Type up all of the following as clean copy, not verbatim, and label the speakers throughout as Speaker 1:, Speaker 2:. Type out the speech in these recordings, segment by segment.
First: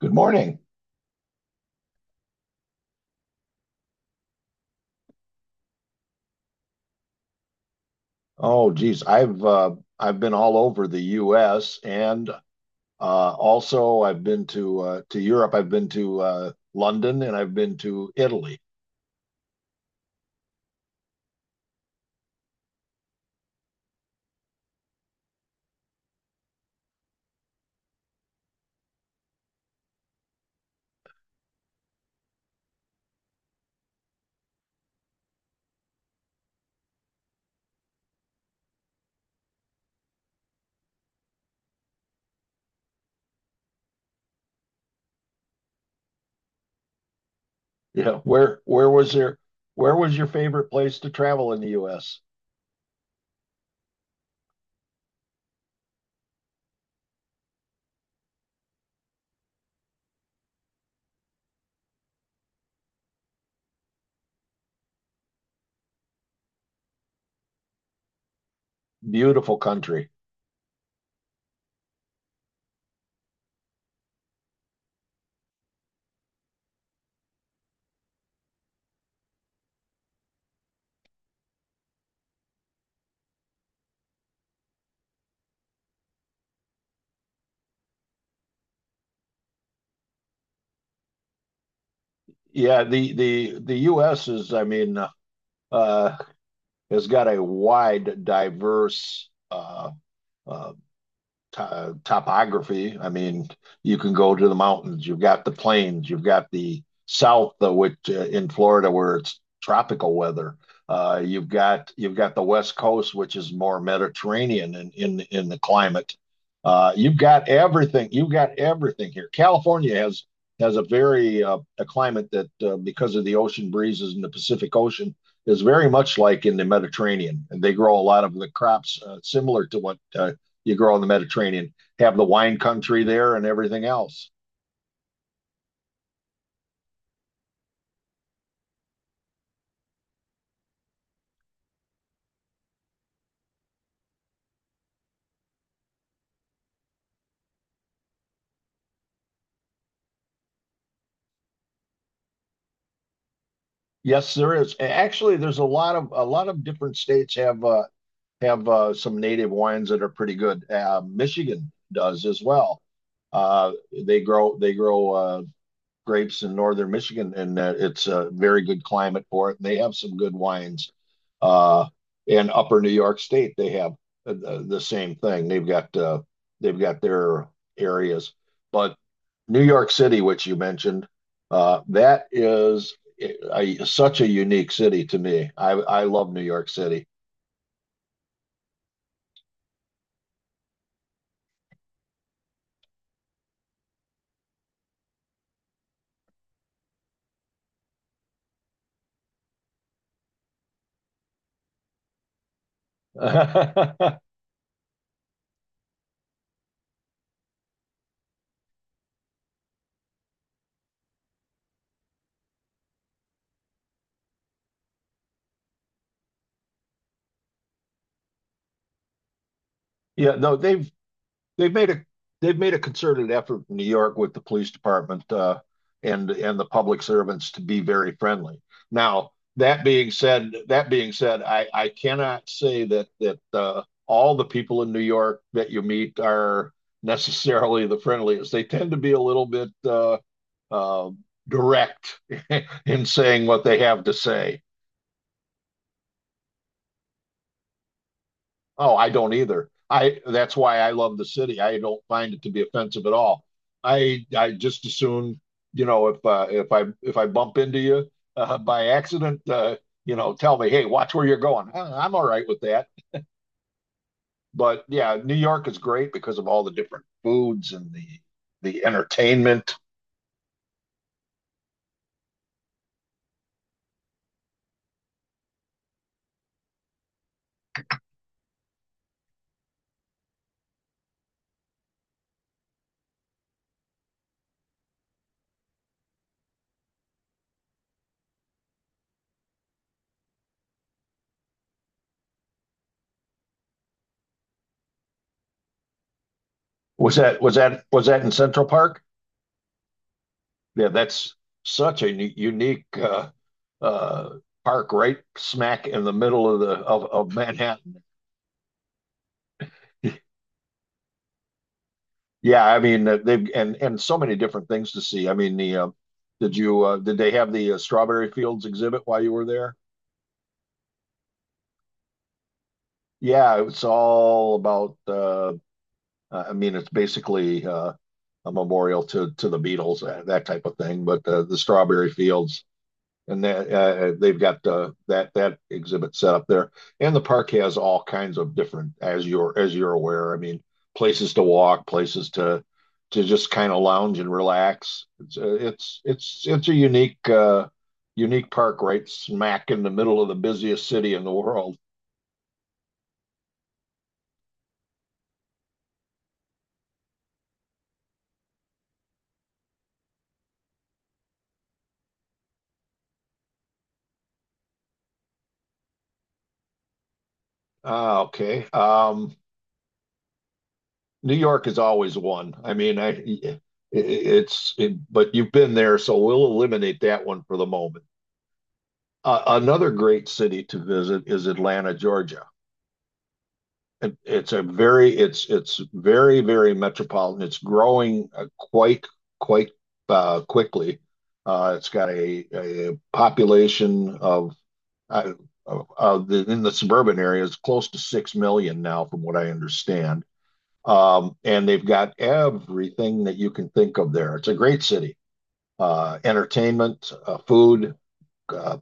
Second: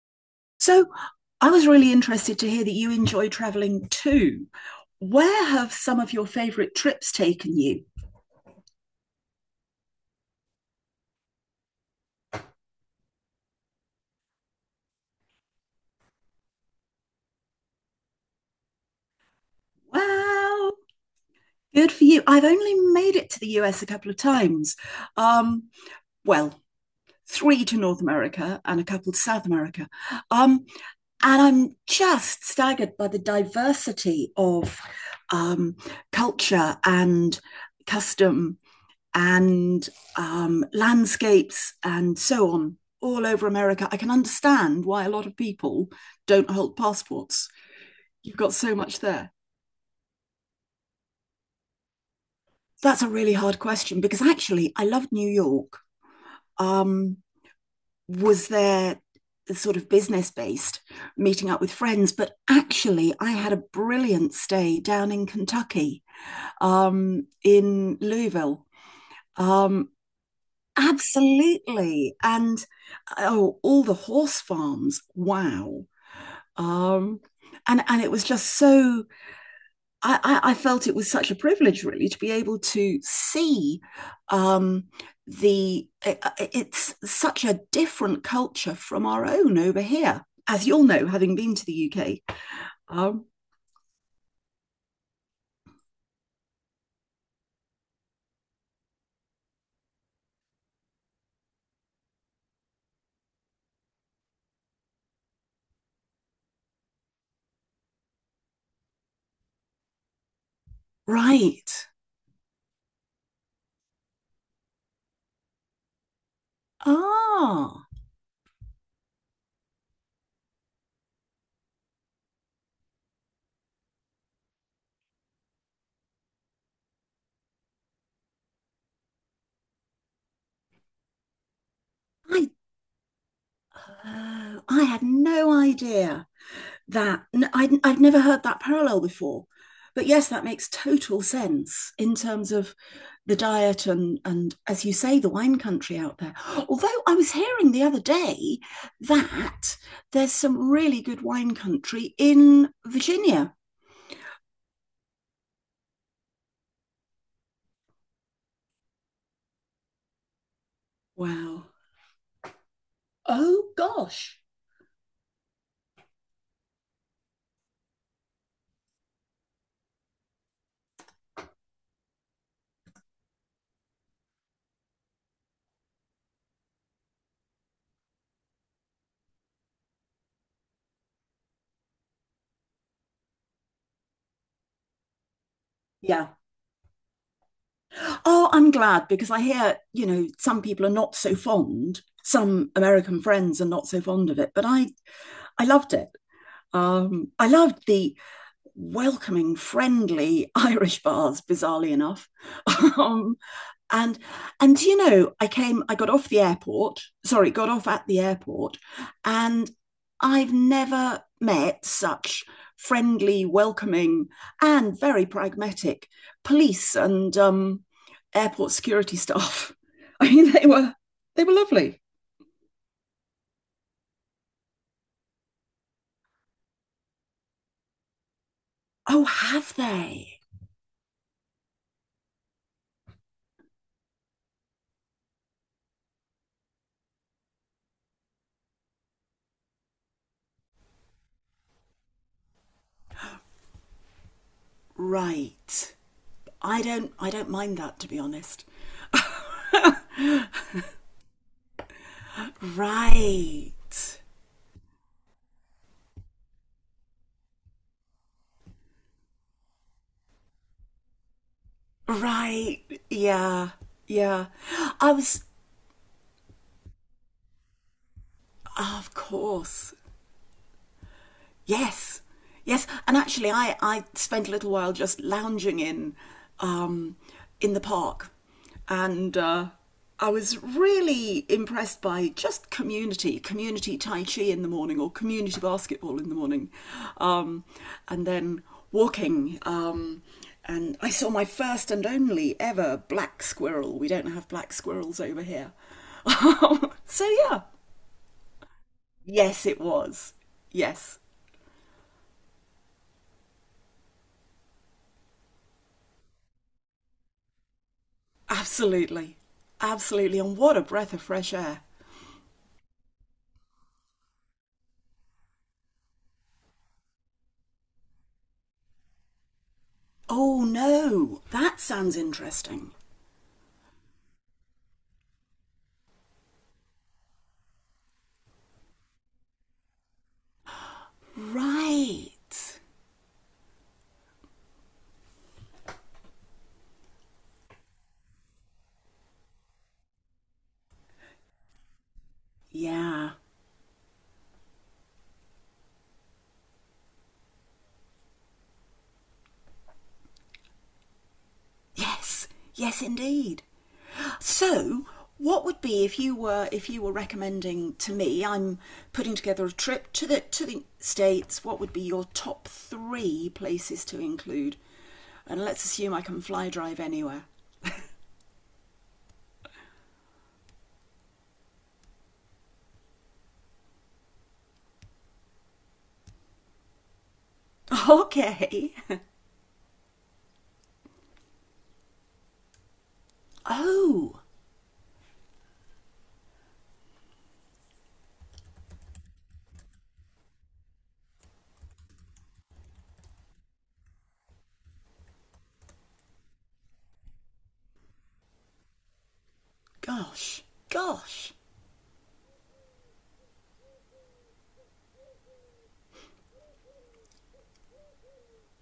Speaker 1: Good morning.
Speaker 2: So I was really interested to hear that you enjoy traveling too. Where have some of your favorite trips taken you?
Speaker 1: Oh, geez, I've been all over the U.S. and also I've been to Europe. I've been to London and I've been to Italy.
Speaker 2: Wow, good for you. I've only made it to the US a couple of times. Um, well, three to North America and a couple to South America. Um, and I'm just staggered by the diversity of um, culture and custom and landscapes and so on all over America. I can understand why a lot of people don't hold passports.
Speaker 1: Yeah,
Speaker 2: You've got
Speaker 1: where
Speaker 2: so
Speaker 1: where
Speaker 2: much
Speaker 1: was
Speaker 2: there.
Speaker 1: your where was your favorite place to travel in the U.S.?
Speaker 2: That's a really hard question because actually, I loved New York. Um, was there sort of business based meeting up with friends, but actually I had a brilliant stay down in Kentucky, in Louisville.
Speaker 1: Beautiful
Speaker 2: um,
Speaker 1: country.
Speaker 2: Absolutely. And oh, all the horse farms. Wow. Um, and it was just so I felt it was such a privilege really to be able to see um, the it- it's such a different culture from our own over here. As you'll know, having been to the UK,
Speaker 1: Yeah, the
Speaker 2: um,
Speaker 1: the the U.S. is, I mean, uh, has got a wide, diverse uh, topography. I mean, you can go to the mountains. You've got the plains. You've got the south, though, which in Florida where it's tropical weather.
Speaker 2: right.
Speaker 1: You've got the west coast, which is more Mediterranean in the climate. You've got
Speaker 2: Ah,
Speaker 1: everything. You've got everything here. California has a very a climate that because of the ocean breezes in the Pacific Ocean is very much like in the Mediterranean, and they grow a lot of the crops similar to what you grow in the Mediterranean, have the
Speaker 2: I,
Speaker 1: wine country there and everything else.
Speaker 2: oh, I had no idea that I would I'd never heard that parallel before. But yes, that makes total sense in terms of the diet, and as you say, the wine country out there. Although I was hearing the other day that there's some really good wine country in Virginia.
Speaker 1: Yes, there is. Actually, there's a lot of different states have some native wines that are pretty good.
Speaker 2: Wow.
Speaker 1: Michigan does as well. Uh,
Speaker 2: Oh gosh.
Speaker 1: they grow grapes in northern Michigan, and it's a very good climate for it. And they have some good wines. Uh, and Upper New York State, they have same thing. They've got their areas, but New York City, which you mentioned, that is such a unique city to me. I love
Speaker 2: Yeah.
Speaker 1: New York City.
Speaker 2: Oh, I'm glad because I hear, you know, some people are not so fond. Some American friends are not so fond of it, but I loved it. I loved the welcoming, friendly Irish bars, bizarrely enough. um,
Speaker 1: Yeah,
Speaker 2: and and you know, I got off the airport. Sorry, got off at the airport, and I've never met such friendly, welcoming, and very pragmatic police and airport security staff. I mean,
Speaker 1: no,
Speaker 2: they were
Speaker 1: They've made
Speaker 2: lovely.
Speaker 1: a they've made a concerted effort in New York with the police department and the public servants to be very friendly.
Speaker 2: Oh,
Speaker 1: Now
Speaker 2: have they?
Speaker 1: that being said, I cannot say that all the people in New York that you meet are necessarily the friendliest. They tend to be a little bit uh, direct in saying what they have to say.
Speaker 2: Right. I don't mind that, to be honest.
Speaker 1: Oh, I don't either. I that's why I love the city. I don't find it to be offensive at all.
Speaker 2: Right.
Speaker 1: I just assume, you know, if I bump into you by accident, you know, tell me, hey, watch where you're going. I'm all right with
Speaker 2: Right.
Speaker 1: that.
Speaker 2: Yeah. Yeah.
Speaker 1: But
Speaker 2: I
Speaker 1: yeah, New
Speaker 2: was,
Speaker 1: York is great because of all the different foods and the
Speaker 2: oh, of
Speaker 1: entertainment.
Speaker 2: course. Yes, yes, and actually, I spent a little while just lounging um, in the park, and I was really impressed by just community tai chi in the morning or community basketball in the morning, um, and then walking. And I saw my first and only ever black squirrel. We don't have black squirrels over here.
Speaker 1: Was
Speaker 2: so
Speaker 1: that was
Speaker 2: yeah,
Speaker 1: that was that in Central Park?
Speaker 2: yes, it was.
Speaker 1: Yeah,
Speaker 2: Yes.
Speaker 1: that's such a unique uh, park right smack in the middle of of Manhattan.
Speaker 2: Absolutely. Absolutely. And what a breath of fresh air.
Speaker 1: Yeah, I mean they've and so many different things to see. I mean the did you did they have the strawberry fields exhibit while you were there?
Speaker 2: Oh no, that sounds interesting.
Speaker 1: Yeah, it's all about I mean it's basically a memorial to the Beatles that type of thing. But the strawberry fields
Speaker 2: Right.
Speaker 1: and that they've got that exhibit set up there, and the park has all kinds of different, as you're aware. I mean, places to walk, places to
Speaker 2: Yeah.
Speaker 1: just kind of lounge and relax. It's a unique park right smack in the middle of the busiest city in the world.
Speaker 2: Yes. Yes, indeed. So, what would be if you were recommending to me? I'm putting together a trip to the states. What would be your top three places to include? And let's assume I can fly drive anywhere.
Speaker 1: Ah, okay. New York is always one. But you've been there, so we'll eliminate that one for the moment.
Speaker 2: Okay.
Speaker 1: Another great city to visit is Atlanta, Georgia.
Speaker 2: oh
Speaker 1: It's very very metropolitan. It's growing quite quickly. It's got a population of uh, in the suburban areas close to 6 million now, from what I understand.
Speaker 2: gosh, gosh.
Speaker 1: And they've got everything that you can think of there. It's a great city. Entertainment, food, uh,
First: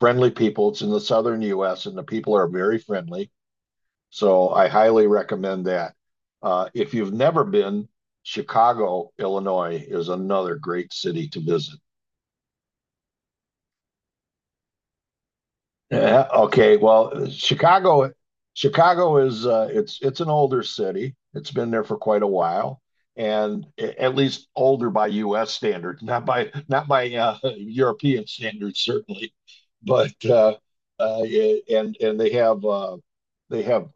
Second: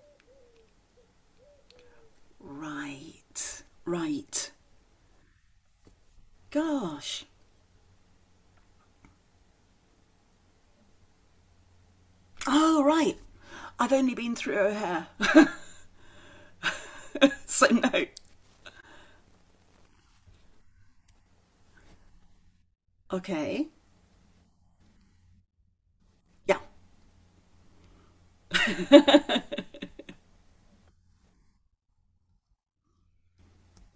Speaker 1: friendly people. It's in the southern U.S. and the people are very friendly.
Speaker 2: Right,
Speaker 1: So
Speaker 2: right.
Speaker 1: I highly recommend that. If you've
Speaker 2: Gosh.
Speaker 1: never been, Chicago, Illinois is another great city to visit.
Speaker 2: Oh, right. I've only been through her hair,
Speaker 1: Yeah, okay, well,
Speaker 2: so no.
Speaker 1: Chicago is it's an older city. It's been there for quite a while, and
Speaker 2: Okay.
Speaker 1: at least older by U.S. standards,
Speaker 2: Yeah.
Speaker 1: not by European standards certainly. But yeah, and they have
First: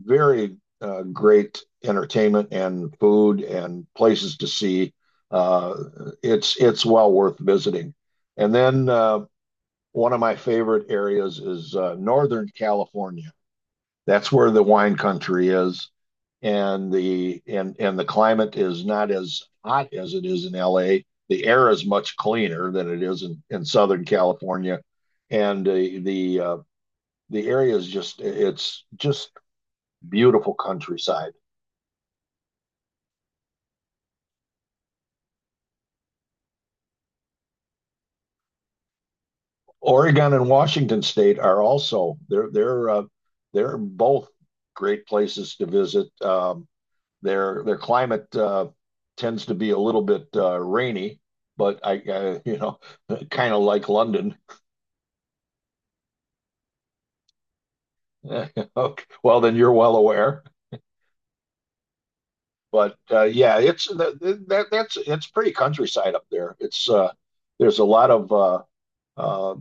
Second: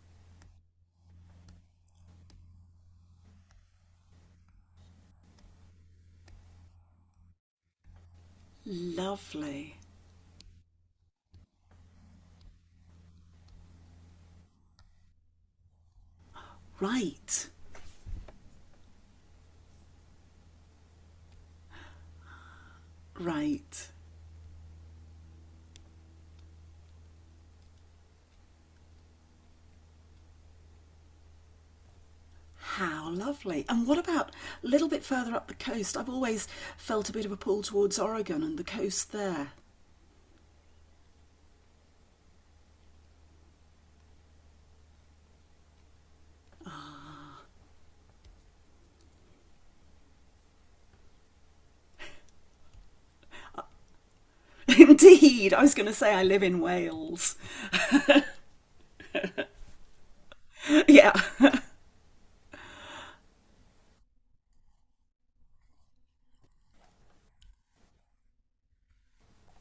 Speaker 1: very great entertainment and food and places to see. Uh, it's well worth visiting. And then
Speaker 2: Lovely.
Speaker 1: one of my favorite areas is Northern California. That's where the wine country is,
Speaker 2: Right,
Speaker 1: and the climate is not as hot as it is in LA. The air is much cleaner than it is in
Speaker 2: right.
Speaker 1: Southern California, and the area is just it's just beautiful countryside.
Speaker 2: How lovely. And what about a little bit further up the coast? I've always felt a bit of a pull towards Oregon and the coast there.
Speaker 1: Oregon and Washington State are also they're both great places to visit. Their climate tends to be a little bit rainy, but I you know kind of like London.
Speaker 2: Indeed, I was going to say I live in Wales.
Speaker 1: Okay. Well, then you're well aware.
Speaker 2: Yeah.
Speaker 1: But yeah, that that's it's pretty countryside up there. It's there's a lot of uh,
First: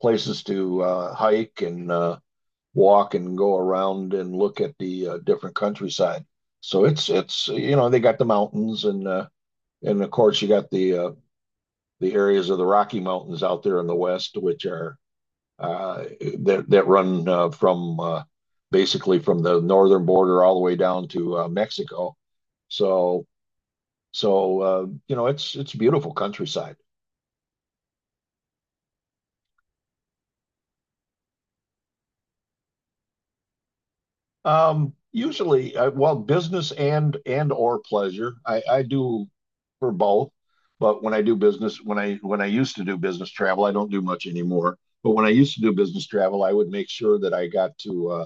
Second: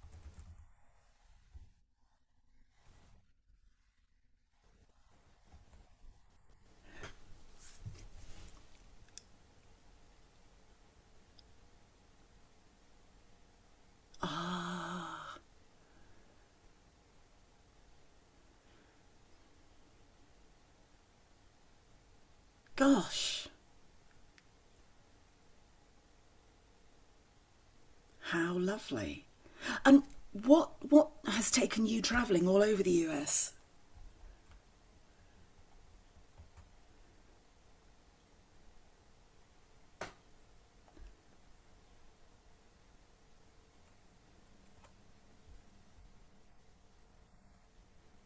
Speaker 1: places to hike and walk and go around and look at the different countryside. So it's you know they got the mountains and of course you got the areas of the Rocky Mountains out there in the west, which are
Speaker 2: Ah,
Speaker 1: uh, that that run from basically from the northern border all the way down to Mexico. So
Speaker 2: gosh.
Speaker 1: you know it's beautiful countryside.
Speaker 2: How lovely. And what has taken you travelling all over the US?
Speaker 1: Usually, well, business and or pleasure. I do for both. But when I do business, when I used to do business travel, I don't do much anymore. But when I used to do business travel, I would make sure that I got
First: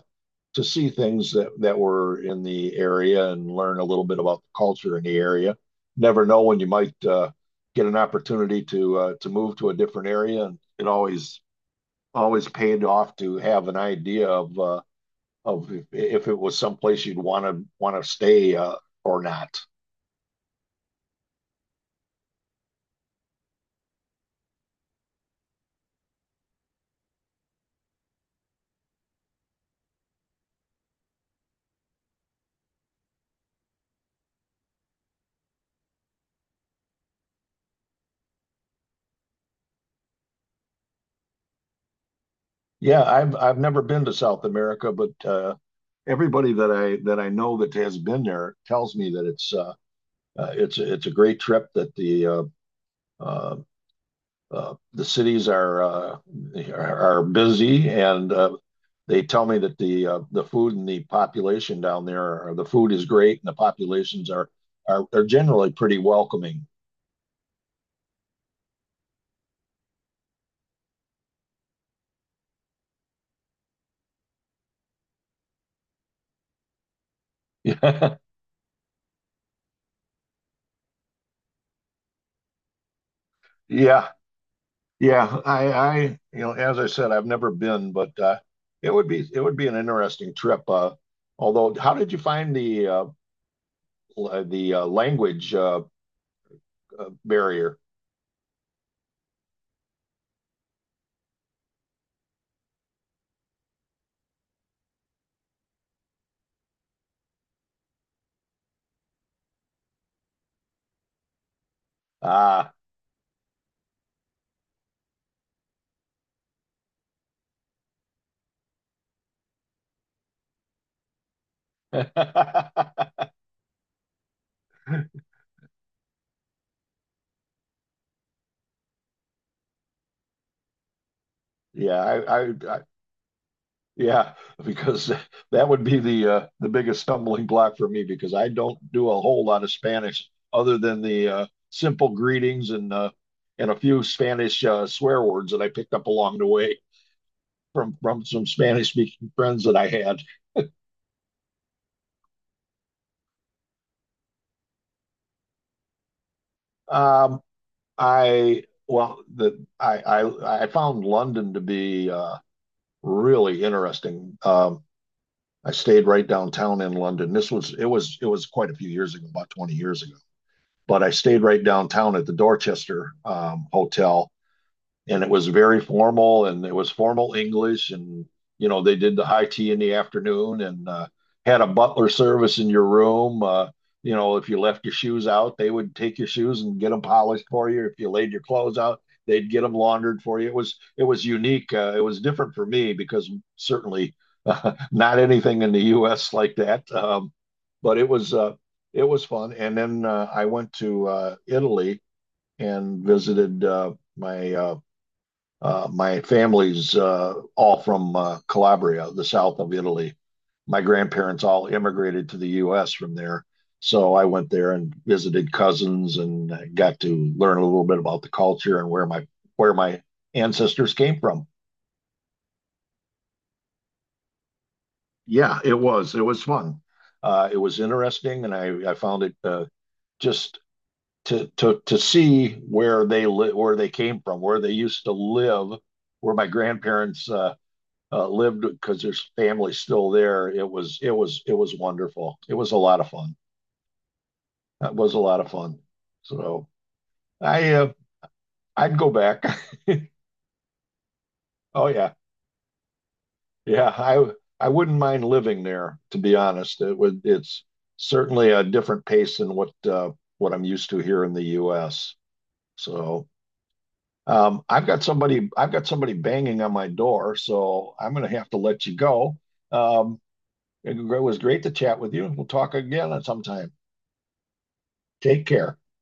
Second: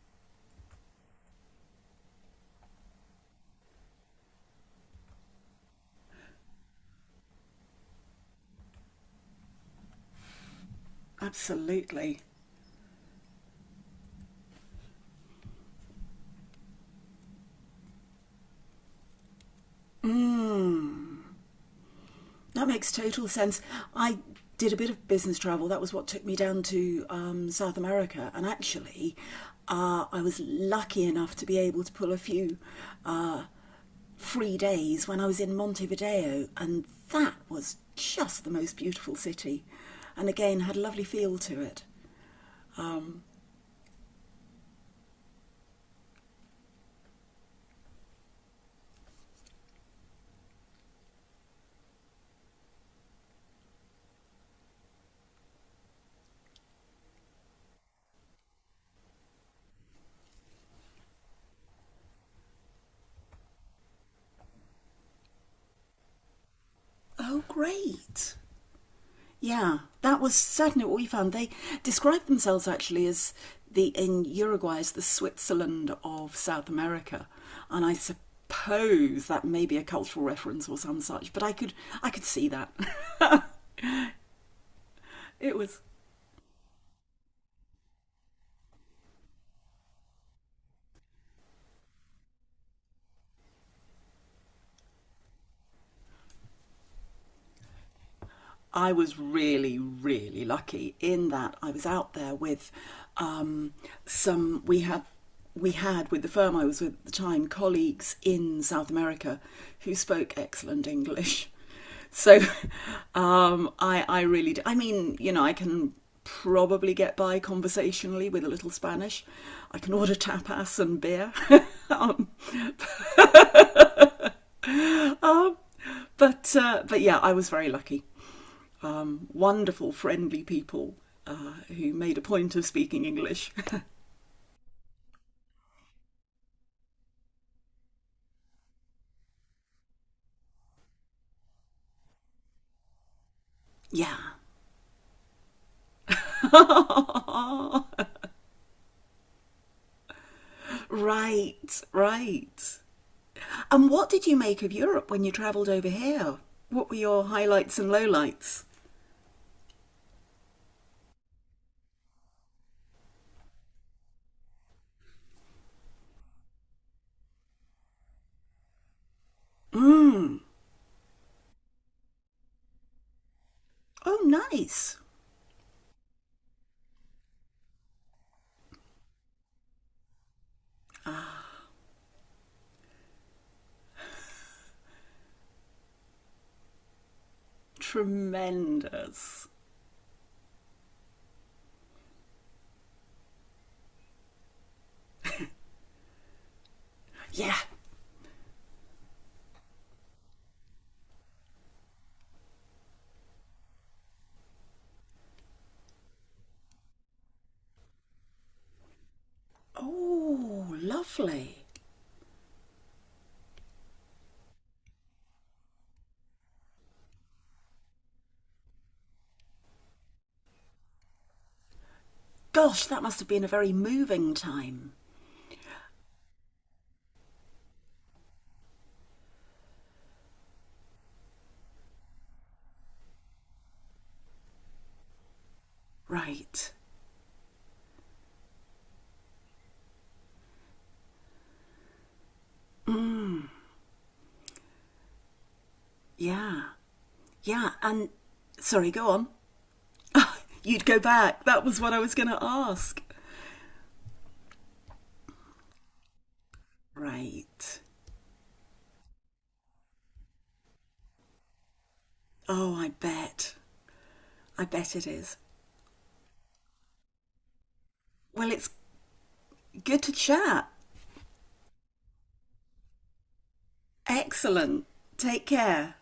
Speaker 1: to see things that were in the area and learn a little bit about the culture in the area. Never know when you might get an opportunity to move to a different area, and it always
Speaker 2: Absolutely.
Speaker 1: always paid off to have an idea of if, it was someplace you'd want to stay or not.
Speaker 2: That makes total sense. I did a bit of business travel. That was what took me down to South America. And actually, I was lucky enough to be able to pull a few uh, free days when I was in Montevideo. And that was just the most beautiful city. And again, had a lovely feel to it.
Speaker 1: Yeah, I've never been to South America, but everybody that I know that has been there tells me that it's a great trip. That uh, the cities are busy, and they tell me that the food and the population down there, the food is great, and the populations are are generally pretty welcoming.
Speaker 2: Oh, great. Yeah, that was certainly what we found. They describe themselves actually as the in Uruguay as the Switzerland of South America, and I suppose that may be a cultural reference or some such. But I could see that
Speaker 1: yeah, Yeah,
Speaker 2: it was
Speaker 1: you know, as I said, I've never been, but it would be an interesting trip. Although, how did you find the language barrier?
Speaker 2: I was really, really lucky in that I was out there with um, some we had with the firm I was with at the time colleagues in South America who spoke excellent English. So
Speaker 1: Ah,
Speaker 2: I really do. I mean, you know, I can probably get by conversationally with a little Spanish. I can order tapas and beer, um,
Speaker 1: yeah,
Speaker 2: but yeah, I was very lucky. Wonderful, friendly people
Speaker 1: I,
Speaker 2: who made a
Speaker 1: I,
Speaker 2: point of
Speaker 1: I,
Speaker 2: speaking English.
Speaker 1: yeah, because that would be the biggest stumbling block for me because I don't do a whole lot of Spanish other than the simple greetings and a few
Speaker 2: yeah.
Speaker 1: Spanish swear words that I picked up along the way. From some Spanish speaking friends that I had.
Speaker 2: right, right. And what did you make of Europe when you travelled over here? What were your
Speaker 1: Um,
Speaker 2: highlights and lowlights?
Speaker 1: I well, I found London to be really interesting. I stayed right downtown in London. This was it was quite a few years ago, about 20 years ago. But I stayed right downtown at the Dorchester
Speaker 2: Oh,
Speaker 1: Hotel,
Speaker 2: nice.
Speaker 1: and it was very formal and it was formal English and you know they did the high tea in the afternoon and had a butler service in your room. You know if you left your shoes out, they would take your shoes and get them polished for you. If you laid your clothes out,
Speaker 2: Tremendous.
Speaker 1: they'd get them laundered for you. It was unique. It was different for me because certainly not anything in the U.S. like that.
Speaker 2: Yeah.
Speaker 1: But it was fun. And then I went to Italy and visited my family's all from Calabria, the south of Italy.
Speaker 2: Oh,
Speaker 1: My grandparents
Speaker 2: lovely.
Speaker 1: all immigrated to the U.S. from there. So I went there and visited cousins and got to learn a little bit about the culture and where my ancestors came from.
Speaker 2: Gosh, that must have been a very moving time.
Speaker 1: Yeah, it was fun. It was interesting, and I found it just to see where they came from, where they used to live, where my
Speaker 2: Right.
Speaker 1: grandparents lived because there's family still there. It was wonderful. It was a lot of fun. That was a lot of fun.
Speaker 2: Yeah.
Speaker 1: So
Speaker 2: Yeah.
Speaker 1: I
Speaker 2: And sorry,
Speaker 1: I'd
Speaker 2: go
Speaker 1: go
Speaker 2: on.
Speaker 1: back.
Speaker 2: You'd go back. That was
Speaker 1: Oh
Speaker 2: what I
Speaker 1: yeah,
Speaker 2: was going to ask.
Speaker 1: yeah. I wouldn't mind living there, to be honest. It would. It's
Speaker 2: Right.
Speaker 1: certainly a different pace than what I'm used to here in the U.S.
Speaker 2: Oh, I
Speaker 1: So
Speaker 2: bet. I bet it is.
Speaker 1: I've got somebody banging on my door, so I'm going to have
Speaker 2: Well,
Speaker 1: to
Speaker 2: it's
Speaker 1: let you go.
Speaker 2: good to
Speaker 1: Um,
Speaker 2: chat.
Speaker 1: it was great to chat with you. We'll talk again at some time.
Speaker 2: Excellent.
Speaker 1: Take
Speaker 2: Take
Speaker 1: care.
Speaker 2: care.